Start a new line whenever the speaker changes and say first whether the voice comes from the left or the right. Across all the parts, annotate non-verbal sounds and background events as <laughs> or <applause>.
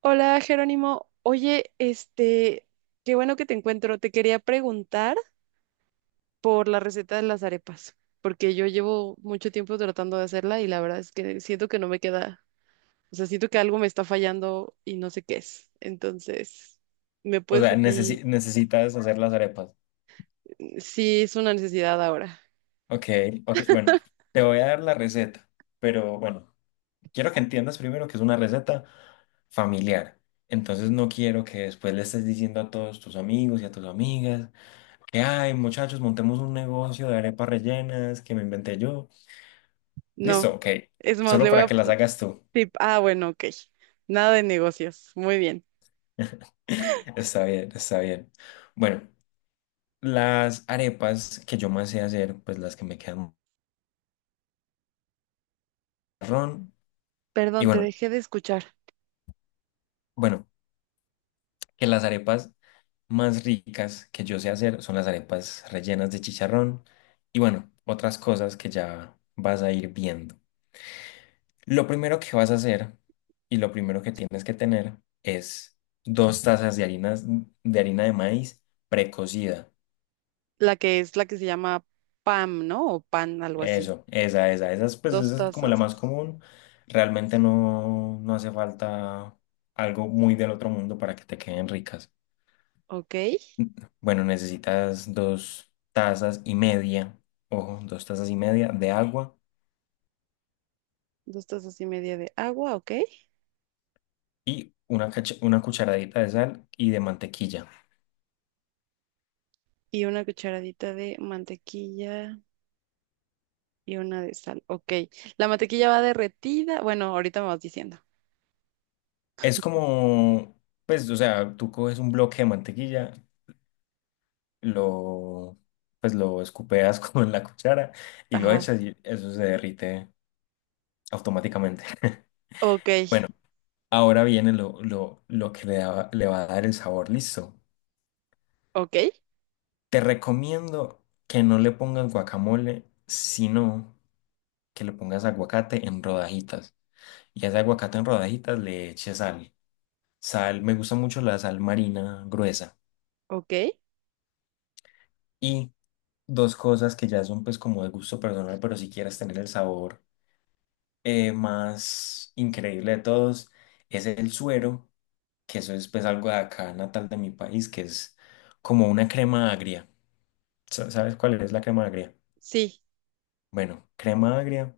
right: Hola Jerónimo, oye, qué bueno que te encuentro. Te quería preguntar por la receta de las arepas, porque yo llevo mucho tiempo tratando de hacerla y la verdad es que siento que no me queda, o sea, siento que algo me está fallando y no sé qué es. Entonces, ¿me
left: O
right: puedes
left: sea,
right: decir
left: necesitas hacer las arepas.
right: si es una necesidad ahora?
left: Ok, ok, bueno, te voy a dar la receta, pero bueno, quiero que entiendas primero que es una receta familiar. Entonces no quiero que después le estés diciendo a todos tus amigos y a tus amigas que, ay, muchachos, montemos un negocio de arepas rellenas que me inventé yo.
right: No,
left: Listo, ok,
right: es más,
left: solo para que las hagas tú.
right: sí, bueno, ok. Nada de negocios, muy bien.
left: <laughs> Está bien, está bien. Bueno, las arepas que yo más sé hacer, pues las que me quedan marrón. Y
right: Perdón, te
left: bueno.
right: dejé de escuchar.
left: Bueno, que las arepas más ricas que yo sé hacer son las arepas rellenas de chicharrón y bueno, otras cosas que ya vas a ir viendo. Lo primero que vas a hacer y lo primero que tienes que tener es dos tazas de harina de maíz precocida.
right: La que es la que se llama PAM, ¿no? O PAN, algo así.
left: Eso, esa es, pues,
right: Dos
left: esa es como la más
right: tazas,
left: común. Realmente no, no hace falta algo muy del otro mundo para que te queden ricas.
right: ok.
left: Bueno, necesitas dos tazas y media, ojo, dos tazas y media de agua
right: Dos tazas y media de agua, ok.
left: y una, una cucharadita de sal y de mantequilla.
right: Y una cucharadita de mantequilla y una de sal, ok. La mantequilla va derretida. Bueno, ahorita me vas diciendo.
left: Es como, pues, o sea, tú coges un bloque de mantequilla, lo, pues, lo escupeas <laughs> con la cuchara y lo
right: Ajá.
left: echas y eso se derrite automáticamente. <laughs>
right: Ok,
left: Ahora viene lo que le va a dar el sabor, listo.
right: ok,
left: Te recomiendo que no le pongas guacamole, sino que le pongas aguacate en rodajitas y a ese aguacate en rodajitas le eches sal. Sal, me gusta mucho la sal marina gruesa.
right: ok.
left: Y dos cosas que ya son pues como de gusto personal, pero si quieres tener el sabor más increíble de todos, es el suero, que eso es pues algo de acá natal de mi país, que es como una crema agria. ¿Sabes cuál es la crema agria?
right: Sí,
left: Bueno, crema agria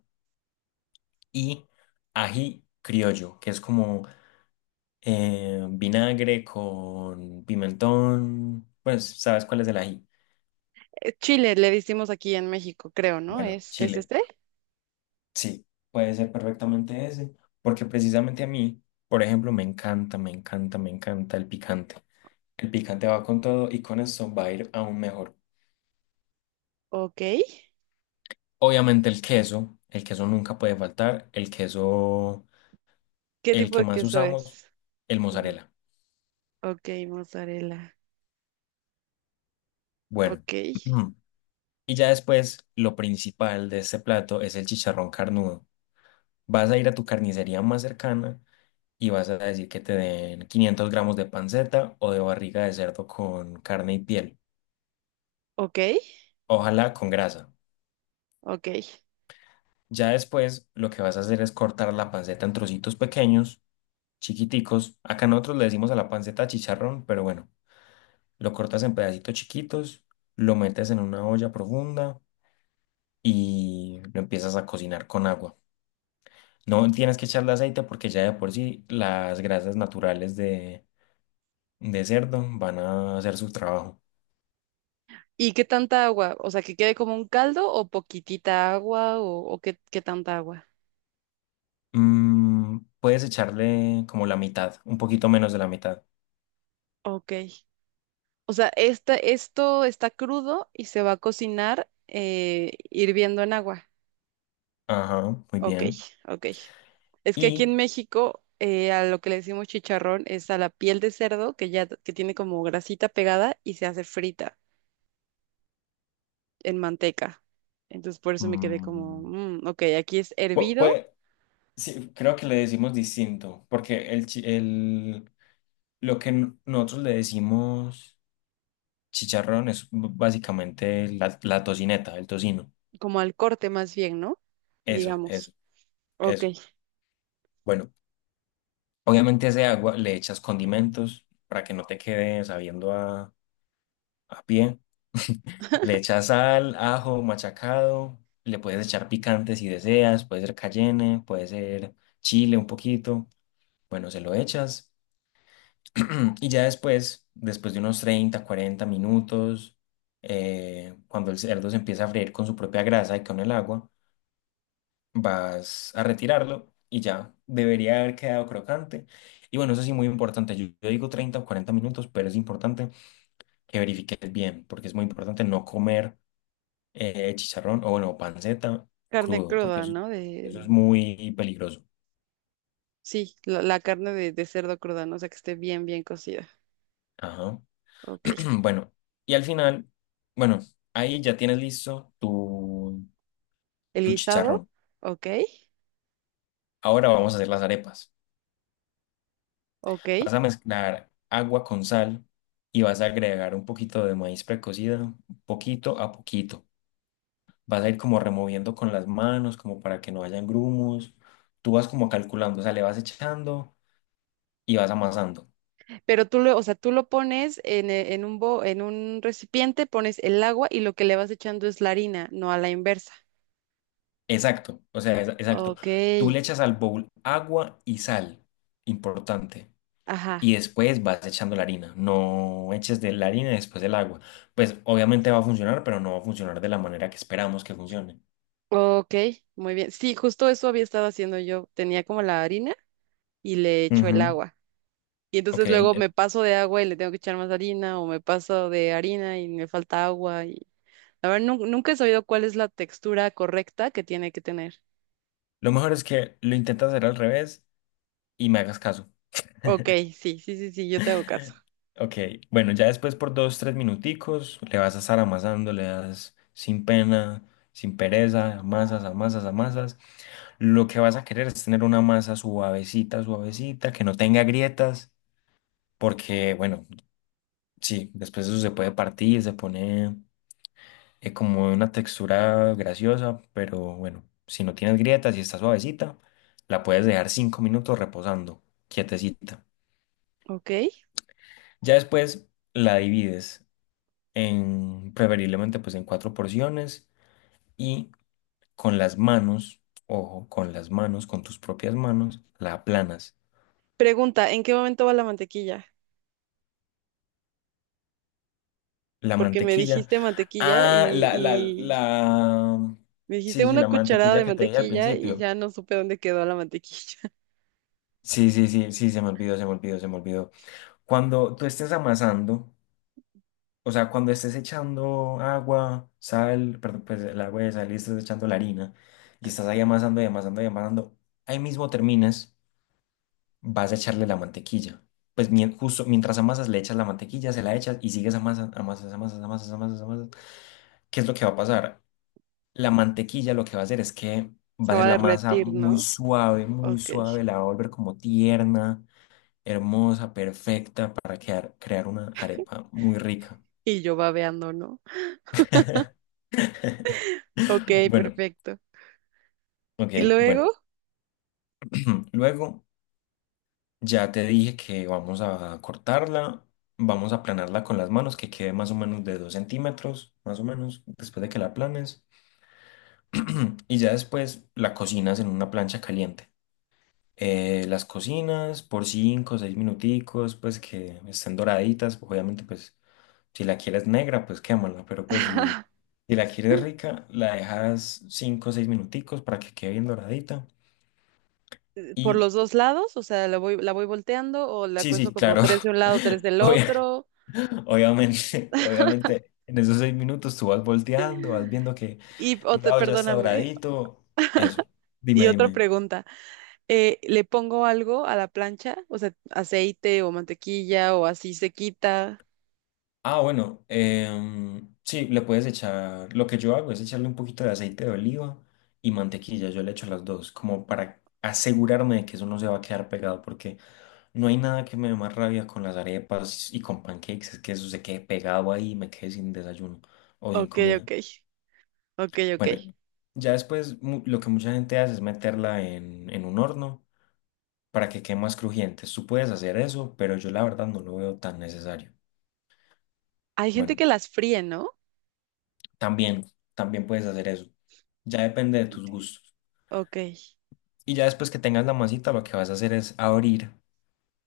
left: y ají criollo, que es como vinagre con pimentón, pues sabes cuál es el ají.
right: chile le decimos aquí en México, creo, ¿no?
left: Bueno,
right: ¿Es
left: chile.
right: este?
left: Sí, puede ser perfectamente ese, porque precisamente a mí, por ejemplo, me encanta, me encanta, me encanta el picante. El picante va con todo y con eso va a ir aún mejor.
right: Ok.
left: Obviamente el queso nunca puede faltar, el queso,
right: ¿Qué
left: el
right: tipo
left: que
right: de
left: más
right: queso
left: usamos,
right: es?
left: el
right: Ujú.
left: mozzarella.
right: Ok, mozzarella.
left: Bueno,
right: Ok,
left: <clears throat> y ya después lo principal de este plato es el chicharrón carnudo. Vas a ir a tu carnicería más cercana y vas a decir que te den 500 gramos de panceta o de barriga de cerdo con carne y piel,
right: ok,
left: ojalá con grasa.
right: ok.
left: Ya después lo que vas a hacer es cortar la panceta en trocitos pequeños, chiquiticos. Acá nosotros le decimos a la panceta chicharrón, pero bueno, lo cortas en pedacitos chiquitos, lo metes en una olla profunda y lo empiezas a cocinar con agua. No tienes que echarle aceite porque ya de por sí las grasas naturales de cerdo van a hacer su trabajo.
right: ¿Y qué tanta agua? O sea, ¿que quede como un caldo o poquitita agua o qué tanta agua?
left: Mm, puedes echarle como la mitad, un poquito menos de la mitad.
right: Ok. O sea, esto está crudo y se va a cocinar hirviendo en agua.
left: Ajá, muy
right: Ok,
left: bien.
right: ok. Es que aquí
left: Y
right: en México, a lo que le decimos chicharrón es a la piel de cerdo que ya que tiene como grasita pegada y se hace frita en manteca. Entonces por eso me quedé como,
left: mm,
right: ok, aquí es
left: pu-
right: hervido,
left: pue- sí, creo que le decimos distinto, porque lo que nosotros le decimos chicharrón es básicamente la tocineta, el tocino.
right: como al corte más bien, ¿no?
left: Eso,
right: Digamos.
left: eso,
right: Ok.
left: eso. Bueno, obviamente a ese agua le echas condimentos para que no te quede sabiendo a pie. <laughs> Le echas sal, ajo, machacado. Le puedes echar picante si deseas. Puede ser cayenne, puede ser chile un poquito. Bueno, se lo echas. <clears throat> Y ya después, después de unos 30 40 minutos, cuando el cerdo se empieza a freír con su propia grasa y con el agua, vas a retirarlo y ya debería haber quedado crocante. Y bueno, eso sí, muy importante. Yo digo 30 o 40 minutos, pero es importante que verifiques bien, porque es muy importante no comer chicharrón o bueno, panceta
right: Carne
left: crudo, porque
right: cruda,
left: eso,
right: ¿no?
left: eso es
right: De...
left: muy peligroso.
right: Sí, la carne de cerdo cruda, ¿no? O sea, que esté bien, bien cocida.
left: Ajá.
right: Ok.
left: <clears throat> Bueno, y al final, bueno, ahí ya tienes listo
right: El
left: tu
right: guisado,
left: chicharrón.
right: ok,
left: Ahora vamos a hacer las arepas.
right: ok.
left: Vas a mezclar agua con sal y vas a agregar un poquito de maíz precocida, poquito a poquito. Vas a ir como removiendo con las manos, como para que no hayan grumos. Tú vas como calculando, o sea, le vas echando y vas amasando.
right: Pero tú lo, o sea, tú lo pones en, e- en un bo- en un recipiente, pones el agua y lo que le vas echando es la harina, no a la inversa.
left: Exacto, o sea, exacto.
right: Ok,
left: Tú le echas al bowl agua y sal, importante.
right: ajá.
left: Y después vas echando la harina. No eches de la harina después del agua. Pues obviamente va a funcionar, pero no va a funcionar de la manera que esperamos que funcione.
right: Ok, muy bien. Sí, justo eso había estado haciendo yo. Tenía como la harina y le echo el
left: Ujú.
right: agua. Y
left: Ok,
right: entonces luego me paso de agua y le tengo que echar más harina, o me paso de harina y me falta agua. A ver, nunca he sabido cuál es la textura correcta que tiene que tener.
left: lo mejor es que lo intentas hacer al revés y me hagas caso.
right: Ok, sí, sí, sí, sí, yo te hago caso.
left: <laughs> Ok, bueno, ya después por dos, tres minuticos le vas a estar amasando, le das sin pena, sin pereza, amasas, amasas, amasas. Lo que vas a querer es tener una masa suavecita, suavecita, que no tenga grietas, porque, bueno, sí, después eso se puede partir, se pone como una textura graciosa, pero bueno, si no tienes grietas y está suavecita, la puedes dejar cinco minutos reposando, quietecita.
right: Ok.
left: Ya después la divides en, preferiblemente, pues en cuatro porciones y con las manos, ojo, con las manos, con tus propias manos, la aplanas.
right: Pregunta, ¿en qué momento va la mantequilla?
left: La
right: Porque me
left: mantequilla.
right: dijiste mantequilla
left: Ah,
right: y,
left: la, la,
right: y
left: la.
right: me dijiste
left: Sí, sí,
right: una
left: la
right: cucharada
left: mantequilla
right: de
left: que te dije al
right: mantequilla y
left: principio.
right: ya no supe dónde quedó la mantequilla. <laughs>
left: Sí, sí, sí, sí, se me olvidó, se me olvidó, se me olvidó. Cuando tú estés amasando, o sea, cuando estés echando agua, sal, perdón, pues el agua de sal y estés echando la harina y estás ahí amasando y amasando y amasando, ahí mismo terminas, vas a echarle la mantequilla. Pues justo mientras amasas, le echas la mantequilla, se la echas y sigues amasando, amasas, amasas, amasas, amasas, amasas. ¿Qué es lo que va a pasar? La mantequilla lo que va a hacer es que va
right: Se
left: a
right: va
left: ser
right: a
left: la masa
right: derretir, ¿no?
left: muy
right: Ok.
left: suave, la va a volver como tierna, hermosa, perfecta para crear una arepa muy rica.
right: Y yo babeando, ¿no?
left: <laughs>
right: Ok,
left: Bueno,
right: perfecto.
left: ok,
right: ¿Y
left: bueno.
right: luego?
left: <clears throat> Luego ya te dije que vamos a cortarla, vamos a aplanarla con las manos, que quede más o menos de dos centímetros, más o menos, después de que la aplanes. <clears throat> Y ya después la cocinas en una plancha caliente. Las cocinas por 5 o 6 minuticos, pues que estén doraditas. Obviamente, pues si la quieres negra, pues quémala, pero pues si,
right: <laughs>
left: si la quieres rica, la dejas 5 o 6 minuticos para que quede bien doradita.
right: ¿Por
left: Y
right: los dos lados? O sea, ¿la voy volteando o la
left: sí,
right: cuezo
left: sí,
right: como
left: claro,
right: tres de un
left: <laughs>
right: lado, tres del
left: obvia-
right: otro?
left: obviamente, obviamente. En esos seis minutos tú vas volteando, vas viendo que
right: Y,
left: un lado ya está
right: perdóname.
left: doradito. Eso.
right: Y
left: Dime,
right: otra
left: dime.
right: pregunta, ¿le pongo algo a la plancha? O sea, aceite o mantequilla o así se quita.
left: Ah, bueno, em, sí, le puedes echar, lo que yo hago es echarle un poquito de aceite de oliva y mantequilla, yo le echo las dos, como para asegurarme de que eso no se va a quedar pegado, porque no hay nada que me dé más rabia con las arepas y con pancakes, es que eso se quede pegado ahí y me quede sin desayuno o sin
right: Ok,
left: comida.
right: ok, ok, ok.
left: Bueno, ya después lo que mucha gente hace es meterla en un horno para que quede más crujiente. Tú puedes hacer eso, pero yo la verdad no lo veo tan necesario.
right: Hay gente
left: Bueno.
right: que las fríe, ¿no?
left: También, también puedes hacer eso. Ya depende de
right: Ok.
left: tus gustos.
right: Ok,
left: Y ya después que tengas la masita, lo que vas a hacer es abrir,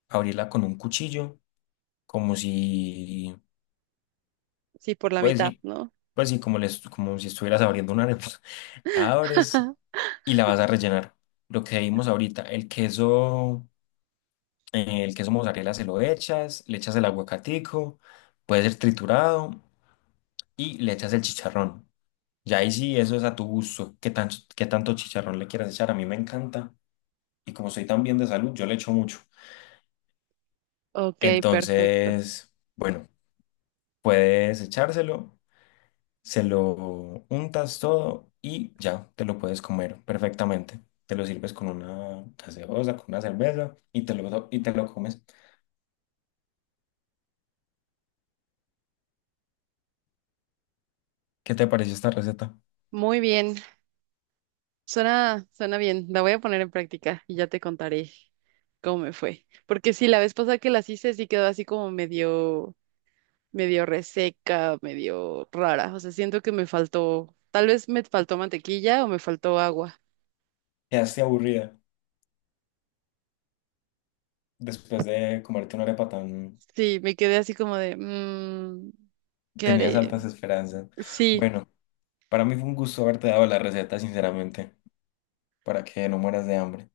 left: abrirla con un cuchillo, como si,
right: sí, por la
left: pues
right: mitad,
left: sí,
right: ¿no?
left: pues sí, como, les, como si estuvieras abriendo una arepa. <laughs> La abres y la vas a rellenar. Lo que vimos ahorita, el queso mozzarella se lo echas, le echas el aguacatico, puede ser triturado y le echas el chicharrón. Ya ahí sí, eso es a tu gusto, qué tanto chicharrón le quieras echar. A mí me encanta y como soy tan bien de salud, yo le echo mucho.
right: Ok, perfecto.
left: Entonces, bueno, puedes echárselo, se lo untas todo y ya te lo puedes comer perfectamente. Te lo sirves con una gaseosa, con una cerveza y te lo comes. ¿Qué te pareció esta receta?
right: Muy bien, suena, suena bien. La voy a poner en práctica y ya te contaré cómo me fue. Porque sí, la vez pasada que las hice sí quedó así como medio reseca, medio rara. O sea, siento que me faltó, tal vez me faltó mantequilla o me faltó agua.
left: Quedaste aburrida después de comerte una arepa tan.
right: Sí, me quedé así como de, "Mm, ¿qué
left: Tenías
right: haré?".
left: altas esperanzas.
right: Sí,
left: Bueno, para mí fue un gusto haberte dado la receta, sinceramente, para que no mueras de hambre.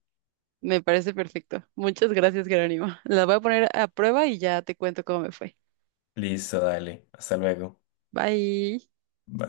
right: me parece perfecto. Muchas gracias, Jerónimo. <laughs> La voy a poner a prueba y ya te cuento cómo me fue.
left: Listo, dale. Hasta luego.
right: Bye.
left: Bye.